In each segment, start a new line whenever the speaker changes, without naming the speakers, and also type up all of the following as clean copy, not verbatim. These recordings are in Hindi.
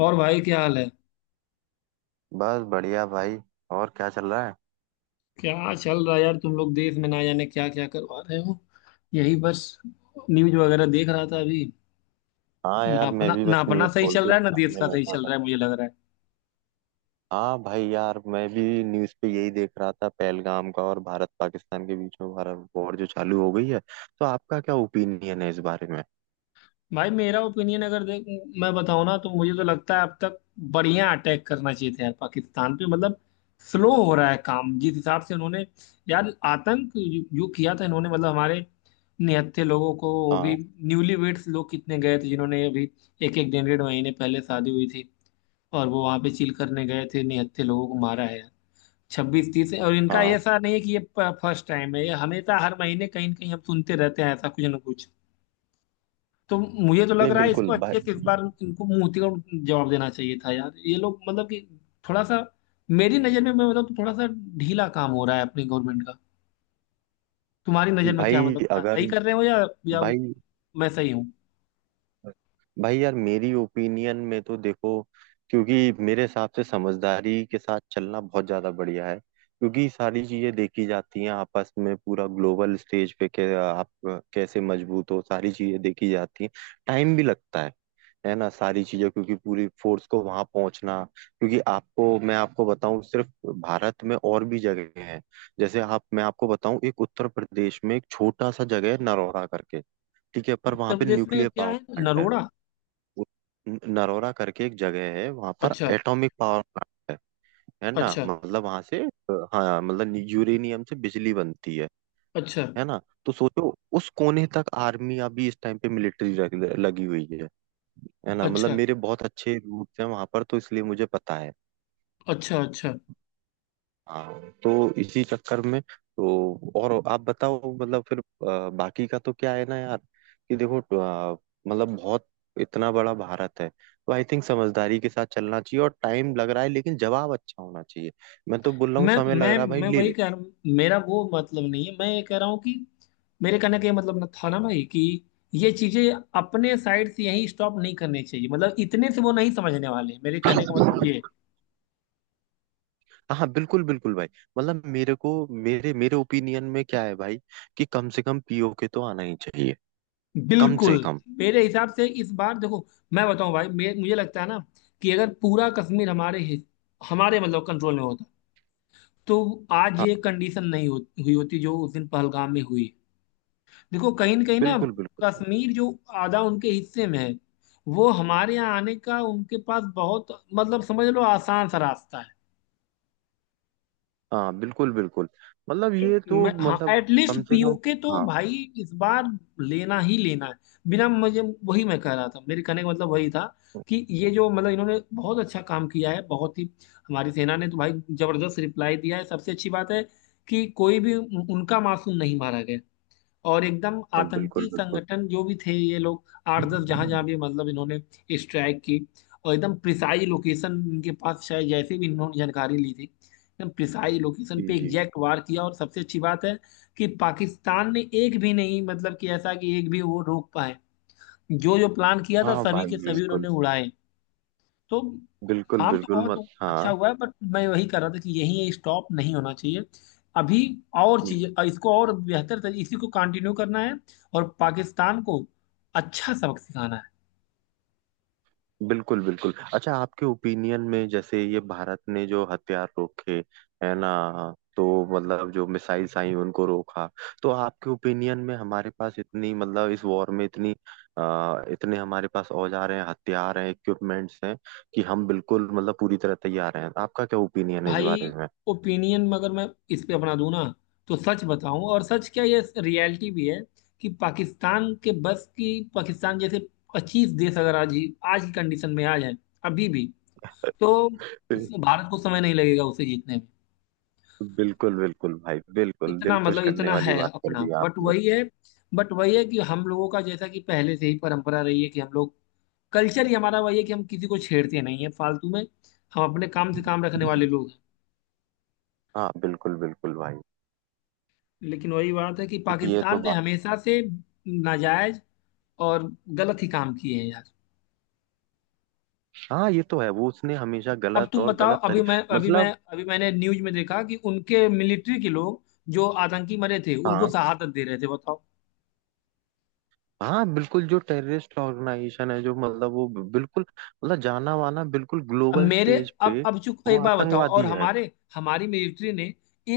और भाई क्या हाल है।
बस बढ़िया भाई। और क्या चल रहा है?
क्या चल रहा है यार, तुम लोग देश में ना जाने क्या क्या करवा रहे हो। यही बस, न्यूज वगैरह देख रहा था अभी।
हाँ
ना
यार, मैं
अपना
भी
ना
बस
अपना
न्यूज़
सही
खोल
चल
के ही
रहा है, ना देश
सामने
का सही
बैठा
चल
था।
रहा है मुझे लग रहा है।
हाँ भाई यार, मैं भी न्यूज़ पे यही देख रहा था पहलगाम का, और भारत पाकिस्तान के बीच में भारत वॉर जो चालू हो गई है। तो आपका क्या ओपिनियन है इस बारे में?
भाई मेरा ओपिनियन अगर देख, मैं बताऊं ना, तो मुझे तो लगता है अब तक बढ़िया अटैक करना चाहिए था यार पाकिस्तान पे। मतलब स्लो हो रहा है काम, जिस हिसाब से उन्होंने, यार आतंक जो जो किया था इन्होंने मतलब हमारे निहत्थे लोगों को, वो भी
हाँ।
न्यूली वेड्स लोग कितने गए थे जिन्होंने अभी एक एक डेढ़ डेढ़ महीने पहले शादी हुई थी और वो वहां पे चिल करने गए थे, निहत्थे लोगों को मारा है, 26-30। और इनका
हाँ।
ऐसा नहीं है कि ये फर्स्ट टाइम है, ये हमेशा हर महीने कहीं ना कहीं हम सुनते रहते हैं ऐसा कुछ ना कुछ। तो मुझे तो लग
नहीं,
रहा है
बिल्कुल
इसको अच्छे
भाई।
से इस बार इनको मुंह उतिकोड़ जवाब देना चाहिए था यार। ये लोग मतलब कि थोड़ा सा, मेरी नजर में मैं, मतलब थोड़ा सा ढीला काम हो रहा है अपनी गवर्नमेंट का। तुम्हारी नजर में क्या,
भाई
मतलब क्या सही
अगर।
कर रहे हो या
भाई।
मैं सही हूँ?
भाई यार, मेरी ओपिनियन में तो देखो, क्योंकि मेरे हिसाब से समझदारी के साथ चलना बहुत ज्यादा बढ़िया है। क्योंकि सारी चीजें देखी जाती हैं आपस में, पूरा ग्लोबल स्टेज पे के आप कैसे मजबूत हो, सारी चीजें देखी जाती हैं। टाइम भी लगता है ना। सारी चीजें, क्योंकि पूरी फोर्स को वहां पहुंचना, क्योंकि आपको मैं आपको बताऊं, सिर्फ भारत में और भी जगह हैं। जैसे आप, मैं आपको बताऊं, एक उत्तर प्रदेश में एक छोटा सा जगह है नरौरा करके। ठीक है, पर वहां
उत्तर
पे
प्रदेश में
न्यूक्लियर
क्या
पावर
है?
प्लांट है।
नरोड़ा?
वो नरोरा करके एक जगह है, वहां पर
अच्छा,
एटॉमिक पावर प्लांट है। है ना,
अच्छा,
मतलब वहां से। हाँ, मतलब यूरेनियम से बिजली बनती है।
अच्छा,
है ना। तो सोचो, उस कोने तक आर्मी अभी इस टाइम पे मिलिट्री लगी हुई है। है ना, मतलब
अच्छा,
मेरे बहुत अच्छे रूट्स हैं वहां पर, तो इसलिए मुझे पता है।
अच्छा, अच्छा।
हाँ, तो इसी चक्कर में। तो और आप बताओ, मतलब फिर बाकी का तो क्या है ना यार। कि देखो, मतलब बहुत, इतना बड़ा भारत है, तो आई थिंक समझदारी के साथ चलना चाहिए, और टाइम लग रहा है, लेकिन जवाब अच्छा होना चाहिए। मैं तो बोल रहा हूँ
मैं
समय लग
मैं
रहा है भाई,
मैं
ले
वही
ले।
कह रहा हूँ, मेरा वो मतलब नहीं है, मैं ये कह रहा हूँ कि मेरे कहने का ये मतलब ना था ना भाई कि ये चीजें अपने साइड से यहीं स्टॉप नहीं करनी चाहिए, मतलब इतने से वो नहीं समझने वाले, मेरे कहने का मतलब ये है।
बट। हाँ हाँ, बिल्कुल बिल्कुल भाई। मतलब मेरे को, मेरे मेरे ओपिनियन में क्या है भाई, कि कम से कम पीओके तो आना ही चाहिए। कम
बिल्कुल।
से कम।
मेरे हिसाब से इस बार देखो, मैं बताऊं भाई, मुझे लगता है ना कि अगर पूरा कश्मीर हमारे मतलब कंट्रोल में होता, तो आज
हाँ,
ये कंडीशन नहीं हो, हुई होती जो उस दिन पहलगाम में हुई। देखो कहीं न कहीं ना,
बिल्कुल बिल्कुल।
कश्मीर जो आधा उनके हिस्से में है, वो हमारे यहाँ आने का उनके पास बहुत, मतलब समझ लो, आसान सा रास्ता है।
हाँ बिल्कुल बिल्कुल, मतलब
तो
ये तो
मैं, हाँ,
मतलब
एटलीस्ट
कम से कम।
पीओके तो
हाँ
भाई इस बार लेना ही लेना है, बिना, मुझे वही मैं कह रहा था, मेरे कहने का मतलब वही था
हाँ,
कि ये जो, मतलब इन्होंने बहुत अच्छा काम किया है, बहुत ही। हमारी सेना ने तो भाई जबरदस्त रिप्लाई दिया है। सबसे अच्छी बात है कि कोई भी उनका मासूम नहीं मारा गया, और एकदम आतंकी
बिल्कुल बिल्कुल।
संगठन जो भी थे ये लोग, आठ दस जहां जहां भी मतलब इन्होंने स्ट्राइक की, और एकदम प्रिसाई लोकेशन इनके पास शायद, जैसे भी इन्होंने जानकारी ली थी, एकदम प्रिसाई लोकेशन
जी
पे
जी।
एग्जैक्ट वार किया। और सबसे अच्छी बात है कि पाकिस्तान ने एक भी नहीं, मतलब कि ऐसा कि एक भी वो रोक पाए, जो जो प्लान किया था
हाँ
सभी
भाई,
के सभी
बिल्कुल।
उन्होंने उड़ाए। तो
बिल्कुल
काम तो
बिल्कुल मत
बहुत अच्छा
हाँ।
हुआ है, बट मैं वही कर रहा था कि यही स्टॉप नहीं होना चाहिए अभी, और चीज इसको और बेहतर तरीके, इसी को कंटिन्यू करना है और पाकिस्तान को अच्छा सबक सिखाना है।
बिल्कुल बिल्कुल, अच्छा आपके ओपिनियन में जैसे ये भारत ने जो हथियार रोके, है ना, तो मतलब जो मिसाइल्स आई उनको रोका, तो आपके ओपिनियन में हमारे पास इतनी, मतलब इस वॉर में इतनी, इतने हमारे पास औजार हैं, हथियार हैं, इक्विपमेंट्स हैं कि हम बिल्कुल, मतलब पूरी तरह तैयार हैं, आपका क्या ओपिनियन है इस
भाई
बारे में?
ओपिनियन अगर मैं इस पे अपना दूं ना, तो सच बताऊं, और सच क्या, ये रियलिटी भी है कि पाकिस्तान के बस की, पाकिस्तान जैसे 25 देश अगर आज ही, आज की कंडीशन में आ जाए अभी भी, तो उस भारत को समय नहीं लगेगा उसे जीतने में।
बिल्कुल बिल्कुल भाई, बिल्कुल
इतना
दिल खुश
मतलब
करने
इतना है
वाली बात कर
अपना,
दी
बट
आपने।
वही है, बट वही है कि हम लोगों का, जैसा कि पहले से ही परंपरा रही है कि हम लोग, कल्चर ही हमारा वही है कि हम किसी को छेड़ते नहीं है फालतू में, हम अपने काम से काम रखने वाले लोग हैं।
हाँ बिल्कुल बिल्कुल भाई।
लेकिन वही बात है कि
ये तो
पाकिस्तान ने
बात।
हमेशा से नाजायज और गलत ही काम किए हैं यार।
हाँ ये तो है, वो उसने हमेशा
अब
गलत
तुम
और
बताओ,
गलत
अभी
तरी।
मैं अभी मैं
मतलब।
अभी मैंने न्यूज में देखा कि उनके मिलिट्री के लोग, जो आतंकी मरे थे, उनको
हाँ
शहादत दे रहे थे, बताओ।
हाँ, बिल्कुल, जो टेररिस्ट ऑर्गेनाइजेशन है, जो मतलब वो बिल्कुल, मतलब जाना माना, बिल्कुल
अब
ग्लोबल
मेरे
स्टेज पे।
अब चूक
वो
एक बात बताओ, और
आतंकवादी है।
हमारे हमारी मिलिट्री ने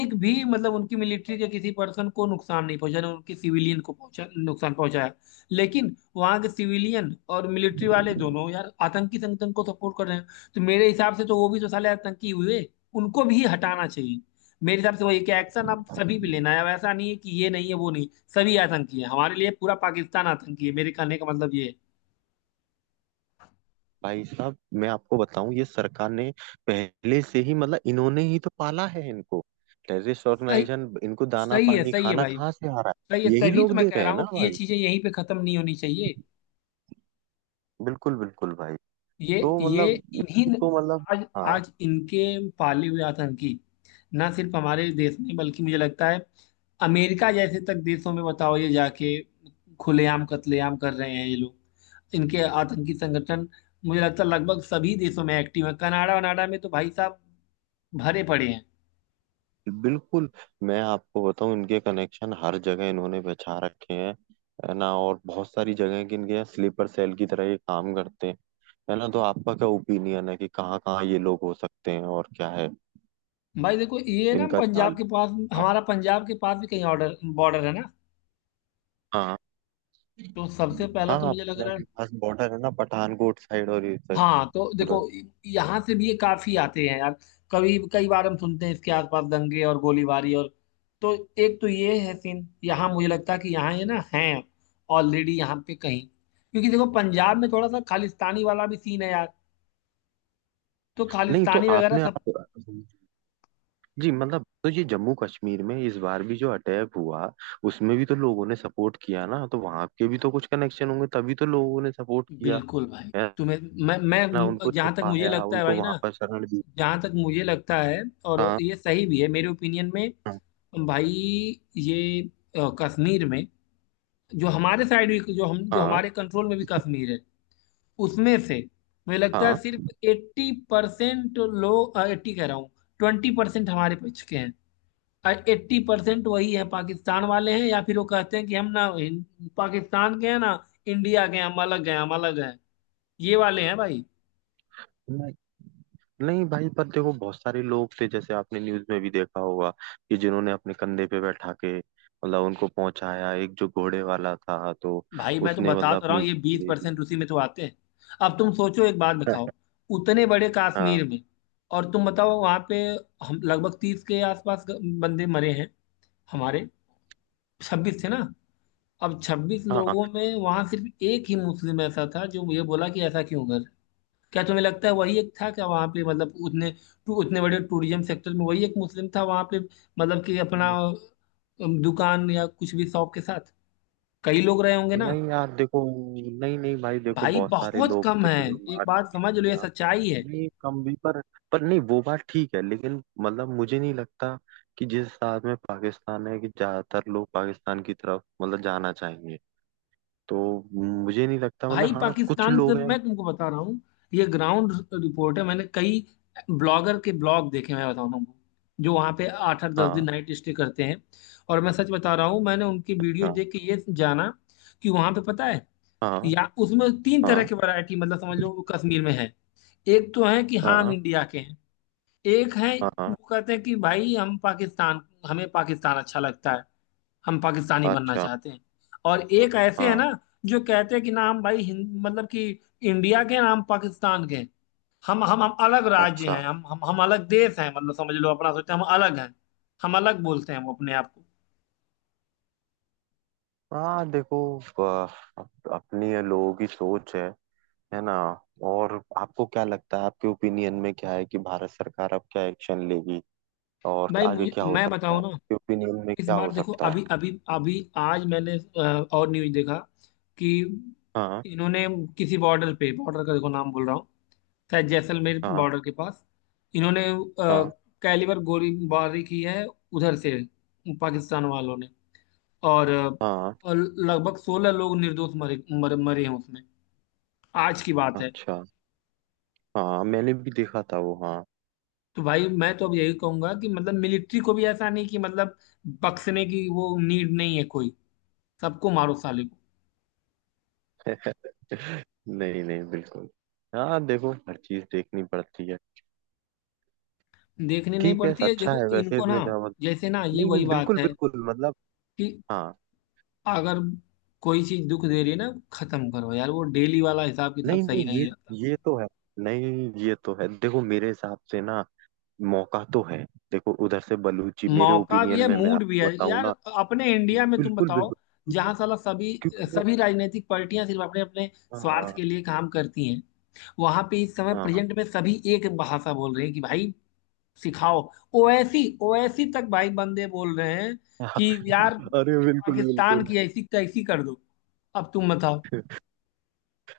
एक भी, मतलब उनकी मिलिट्री के किसी पर्सन को नुकसान नहीं पहुंचा, ना उनके सिविलियन को पहुंचा, नुकसान पहुंचाया, लेकिन वहां के सिविलियन और मिलिट्री वाले दोनों यार आतंकी संगठन को सपोर्ट कर रहे हैं। तो मेरे हिसाब से तो वो भी तो साले आतंकी हुए, उनको भी हटाना चाहिए। मेरे हिसाब से वही कि एक्शन अब सभी पे लेना है, अब ऐसा नहीं है कि ये नहीं है वो नहीं, सभी आतंकी है, हमारे लिए पूरा पाकिस्तान आतंकी है, मेरे कहने का मतलब ये है।
भाई साहब, मैं आपको बताऊं, ये सरकार ने पहले से ही, मतलब इन्होंने ही तो पाला है इनको, टेररिस्ट
सही,
ऑर्गेनाइजेशन, इनको दाना
सही है,
पानी
सही है
खाना
भाई।
कहाँ से आ रहा
तो ये,
है, यही
तभी तो
लोग
मैं
दे
कह
रहे
रहा
हैं ना
हूँ कि ये
भाई।
चीजें यहीं पे खत्म नहीं होनी चाहिए।
बिल्कुल बिल्कुल भाई। तो
ये
मतलब
इन्हीं
इसको मतलब।
आज
हाँ।
आज इनके पाले हुए आतंकी ना सिर्फ हमारे देश में, बल्कि मुझे लगता है अमेरिका जैसे तक देशों में, बताओ, ये जाके खुलेआम कत्लेआम कर रहे हैं ये लोग, इनके आतंकी संगठन। मुझे लगता है लगभग सभी देशों में एक्टिव है, कनाडा वनाडा में तो भाई साहब भरे पड़े हैं।
बिल्कुल। मैं आपको बताऊं, इनके कनेक्शन हर जगह इन्होंने बिछा रखे हैं, है ना, और बहुत सारी जगह के इनके यहाँ स्लीपर सेल की तरह ये काम करते हैं। है ना, तो आपका क्या ओपिनियन है कि कहाँ कहाँ ये लोग हो सकते हैं, और क्या है
भाई देखो ये ना
इनका
पंजाब
चाल?
के पास,
हाँ
हमारा पंजाब के पास भी कहीं ऑर्डर बॉर्डर है ना,
हाँ।
तो सबसे पहला
हाँ
तो
हाँ,
मुझे लग
पंजाब
रहा है,
के पास बॉर्डर है ना, पठानकोट साइड और ये साइड
हाँ तो
पूरा।
देखो, यहाँ से भी ये काफी आते हैं यार, कभी कई बार हम सुनते हैं इसके आसपास दंगे और गोलीबारी और। तो एक तो ये है सीन, यहाँ मुझे लगता है कि यहाँ ये ना है ऑलरेडी यहाँ पे कहीं, क्योंकि देखो पंजाब में थोड़ा सा खालिस्तानी वाला भी सीन है यार, तो
नहीं, तो
खालिस्तानी वगैरह
आपने
सब।
आप। जी, मतलब तो ये जम्मू कश्मीर में इस बार भी जो अटैक हुआ, उसमें भी तो लोगों ने सपोर्ट किया ना, तो वहां के भी तो कुछ कनेक्शन होंगे, तभी तो लोगों ने सपोर्ट किया
बिल्कुल भाई।
है।
तुम्हें, मैं
ना,
मैं
उनको
जहाँ तक मुझे
छुपाया,
लगता है
उनको
भाई ना,
वहां पर शरण दी।
जहाँ तक मुझे लगता है, और
हाँ।
ये सही भी है मेरे ओपिनियन में,
हाँ।
भाई ये, कश्मीर में जो हमारे साइड भी, जो
हाँ।
हमारे कंट्रोल में भी कश्मीर है, उसमें से मुझे लगता है
हाँ।
सिर्फ 80% लोग, एट्टी कह रहा हूँ, 20% हमारे पक्ष के हैं और 80% वही है, पाकिस्तान वाले हैं, या फिर वो कहते हैं कि हम ना, पाकिस्तान के हैं ना इंडिया के हैं, हम अलग हैं, हम अलग हैं, ये वाले हैं भाई।
नहीं नहीं भाई, पर देखो बहुत सारे लोग थे, जैसे आपने न्यूज में भी देखा होगा, कि जिन्होंने अपने कंधे पे बैठा के मतलब उनको पहुंचाया, एक जो घोड़े वाला था, तो
भाई मैं तो
उसने मतलब
बता तो रहा
अपनी
हूँ, ये
जान
बीस
दे
परसेंट
दी।
उसी में तो आते हैं। अब तुम सोचो, एक बात बताओ, उतने बड़े कश्मीर
हाँ।
में, और तुम बताओ वहां पे हम लगभग 30 के आसपास बंदे मरे हैं, हमारे 26 थे ना? अब छब्बीस
हाँ।
लोगों में वहां सिर्फ एक ही मुस्लिम ऐसा था जो ये बोला कि ऐसा क्यों कर, क्या तुम्हें लगता है वही एक था क्या वहां पे, मतलब उतने उतने बड़े टूरिज्म सेक्टर में वही एक मुस्लिम था वहां पे? मतलब कि अपना दुकान या कुछ भी शॉप के साथ कई लोग रहे होंगे ना।
नहीं यार, देखो। नहीं नहीं भाई, देखो
भाई
बहुत सारे
बहुत
लोग
कम है,
थे जो
एक
मार्च
बात
भी
समझ लो, ये
किया।
सच्चाई है।
नहीं, कम भी पर। पर नहीं, वो बात ठीक है, लेकिन मतलब मुझे नहीं लगता कि जिस हिसाब में पाकिस्तान है कि ज्यादातर लोग पाकिस्तान की तरफ मतलब जाना चाहेंगे। तो मुझे नहीं लगता, मतलब
भाई
हाँ कुछ
पाकिस्तान की
लोग
तरफ,
हैं।
मैं तुमको बता रहा हूँ, ये ग्राउंड रिपोर्ट है। मैंने कई ब्लॉगर के ब्लॉग देखे, मैं बता रहा हूँ, जो वहाँ पे आठ आठ दस दिन
हाँ।
नाइट स्टे करते हैं, और मैं सच बता रहा हूँ, मैंने उनकी वीडियो
अच्छा।
देख के ये जाना कि वहाँ पे पता है,
हाँ।
या उसमें तीन तरह
हाँ।
की वैरायटी, मतलब समझ लो, वो कश्मीर में है। एक तो है कि हाँ हम
हाँ।
इंडिया के हैं। एक है,
हाँ।
वो कहते हैं कि भाई हम पाकिस्तान, हमें पाकिस्तान अच्छा लगता है, हम पाकिस्तानी बनना
अच्छा।
चाहते हैं। और
हाँ।
एक ऐसे है
हाँ,
ना, जो कहते हैं कि ना हम भाई हिंद, मतलब कि इंडिया के हैं, ना हम पाकिस्तान के हैं। हम अलग राज्य
अच्छा।
हैं, हम अलग देश हैं, मतलब समझ लो अपना सोचते हैं हम अलग हैं, हम अलग बोलते हैं वो अपने आप को।
हाँ देखो, अपनी ये लोगों की सोच है। है ना। और आपको क्या लगता है, आपके ओपिनियन में क्या है कि भारत सरकार अब क्या एक्शन लेगी, और
भाई,
आगे
मुझे
क्या हो
मैं
सकता है,
बताऊं ना,
आपके ओपिनियन में
इस
क्या
बार
हो
देखो
सकता है?
अभी अभी अभी आज मैंने और न्यूज देखा कि
हाँ।
इन्होंने किसी बॉर्डर पे, बॉर्डर का देखो नाम बोल रहा हूँ, शायद जैसलमेर
हाँ।
बॉर्डर के पास इन्होंने
हाँ।
कैलिबर गोलीबारी की है उधर से पाकिस्तान वालों ने। और
हाँ।
और लगभग 16 लोग निर्दोष मरे हैं उसमें। आज की बात है।
अच्छा। हाँ, मैंने भी देखा था वो, हाँ।
तो भाई मैं तो अब यही कहूंगा कि मतलब मिलिट्री को भी ऐसा नहीं कि मतलब बख्शने की वो नीड नहीं है कोई, सबको मारो साले।
नहीं नहीं, बिल्कुल। हाँ देखो, हर चीज देखनी पड़ती है।
देखनी नहीं
ठीक है,
पड़ती है,
अच्छा
देखो
है, वैसे
इनको ना,
मेरा।
जैसे ना ये
नहीं नहीं,
वही बात
बिल्कुल
है
बिल्कुल, मतलब।
कि
हाँ।
अगर कोई चीज दुख दे रही है ना, खत्म करो यार, वो डेली वाला हिसाब किताब
नहीं नहीं,
सही
ये
नहीं आता मुझे।
ये तो है। नहीं, ये तो है, देखो मेरे हिसाब से ना, मौका तो है। देखो उधर से बलूची, मेरे
मौका भी
ओपिनियन
है,
में, मैं
मूड भी है
आपको बताऊं
यार।
ना।
अपने इंडिया में तुम
बिल्कुल
बताओ,
बिल्कुल। क्योंकि
जहां साला सभी,
क्योंकि मैं।
सभी राजनीतिक पार्टियां सिर्फ अपने अपने
हाँ
स्वार्थ के लिए काम करती हैं, वहां पे इस समय
हाँ।
प्रेजेंट में सभी एक भाषा बोल रहे हैं कि भाई सिखाओ, ओवैसी ओवैसी तक भाई बंदे बोल रहे हैं
हाँ।
कि यार
अरे बिल्कुल
पाकिस्तान
बिल्कुल,
की ऐसी तैसी कर दो। अब तुम बताओ,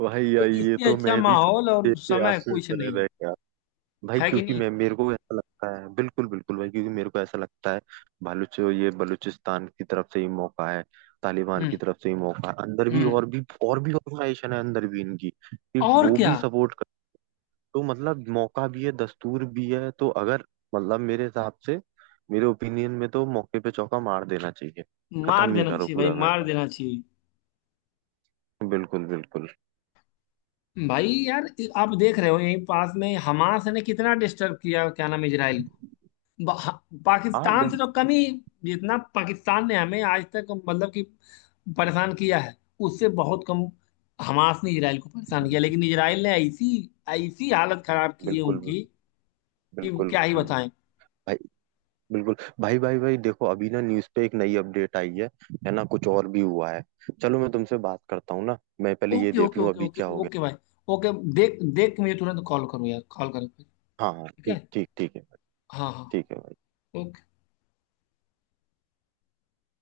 भाई
तो
यार ये
इससे
तो
अच्छा
मैं भी सोच,
माहौल
देख
और
के
समय कुछ
आश्चर्य
नहीं है,
रह गया। भाई,
है कि
क्योंकि
नहीं?
मैं मेरे को ऐसा लगता है, बिल्कुल बिल्कुल भाई, क्योंकि मेरे को ऐसा लगता है बलूच, ये बलूचिस्तान की तरफ से ही मौका है। तालिबान की
हम्म।
तरफ से ही मौका है, अंदर भी,
हम्म।
और भी ऑर्गेनाइजेशन है अंदर भी इनकी, कि
और
वो
क्या।
भी सपोर्ट। तो मतलब मौका भी है, दस्तूर भी है, तो अगर मतलब मेरे हिसाब से, मेरे ओपिनियन में तो मौके पे चौका मार देना चाहिए,
मार
खत्म ही
देना
करो
चाहिए भाई,
पूरा
मार
मैटर।
देना चाहिए
बिल्कुल बिल्कुल।
भाई यार। आप देख रहे हो, यहीं पास में हमास ने कितना डिस्टर्ब किया, क्या नाम है, इजराइल को
हाँ
पाकिस्तान से
बिल्कुल
तो कम ही। जितना पाकिस्तान ने हमें आज तक मतलब कि परेशान किया है, उससे बहुत कम हमास ने इजराइल को परेशान किया, लेकिन इजराइल ने ऐसी ऐसी हालत खराब की है
बिल्कुल
उनकी कि
बिल्कुल
क्या ही बताएं।
भाई, बिल्कुल। भाई भाई भाई, देखो अभी ना न्यूज़ पे एक नई अपडेट आई है ना, कुछ और भी हुआ है। चलो मैं तुमसे बात करता हूँ ना, मैं पहले ये
ओके,
देख
ओके,
लूँ
ओके,
अभी
ओके,
क्या हो गया।
ओके भाई, ओके, देख देख के मुझे तुरंत कॉल करो यार, कॉल करो फिर।
हाँ हाँ,
ठीक है।
ठीक ठीक, ठीक है भाई,
हाँ हाँ।
ठीक है।
ओके।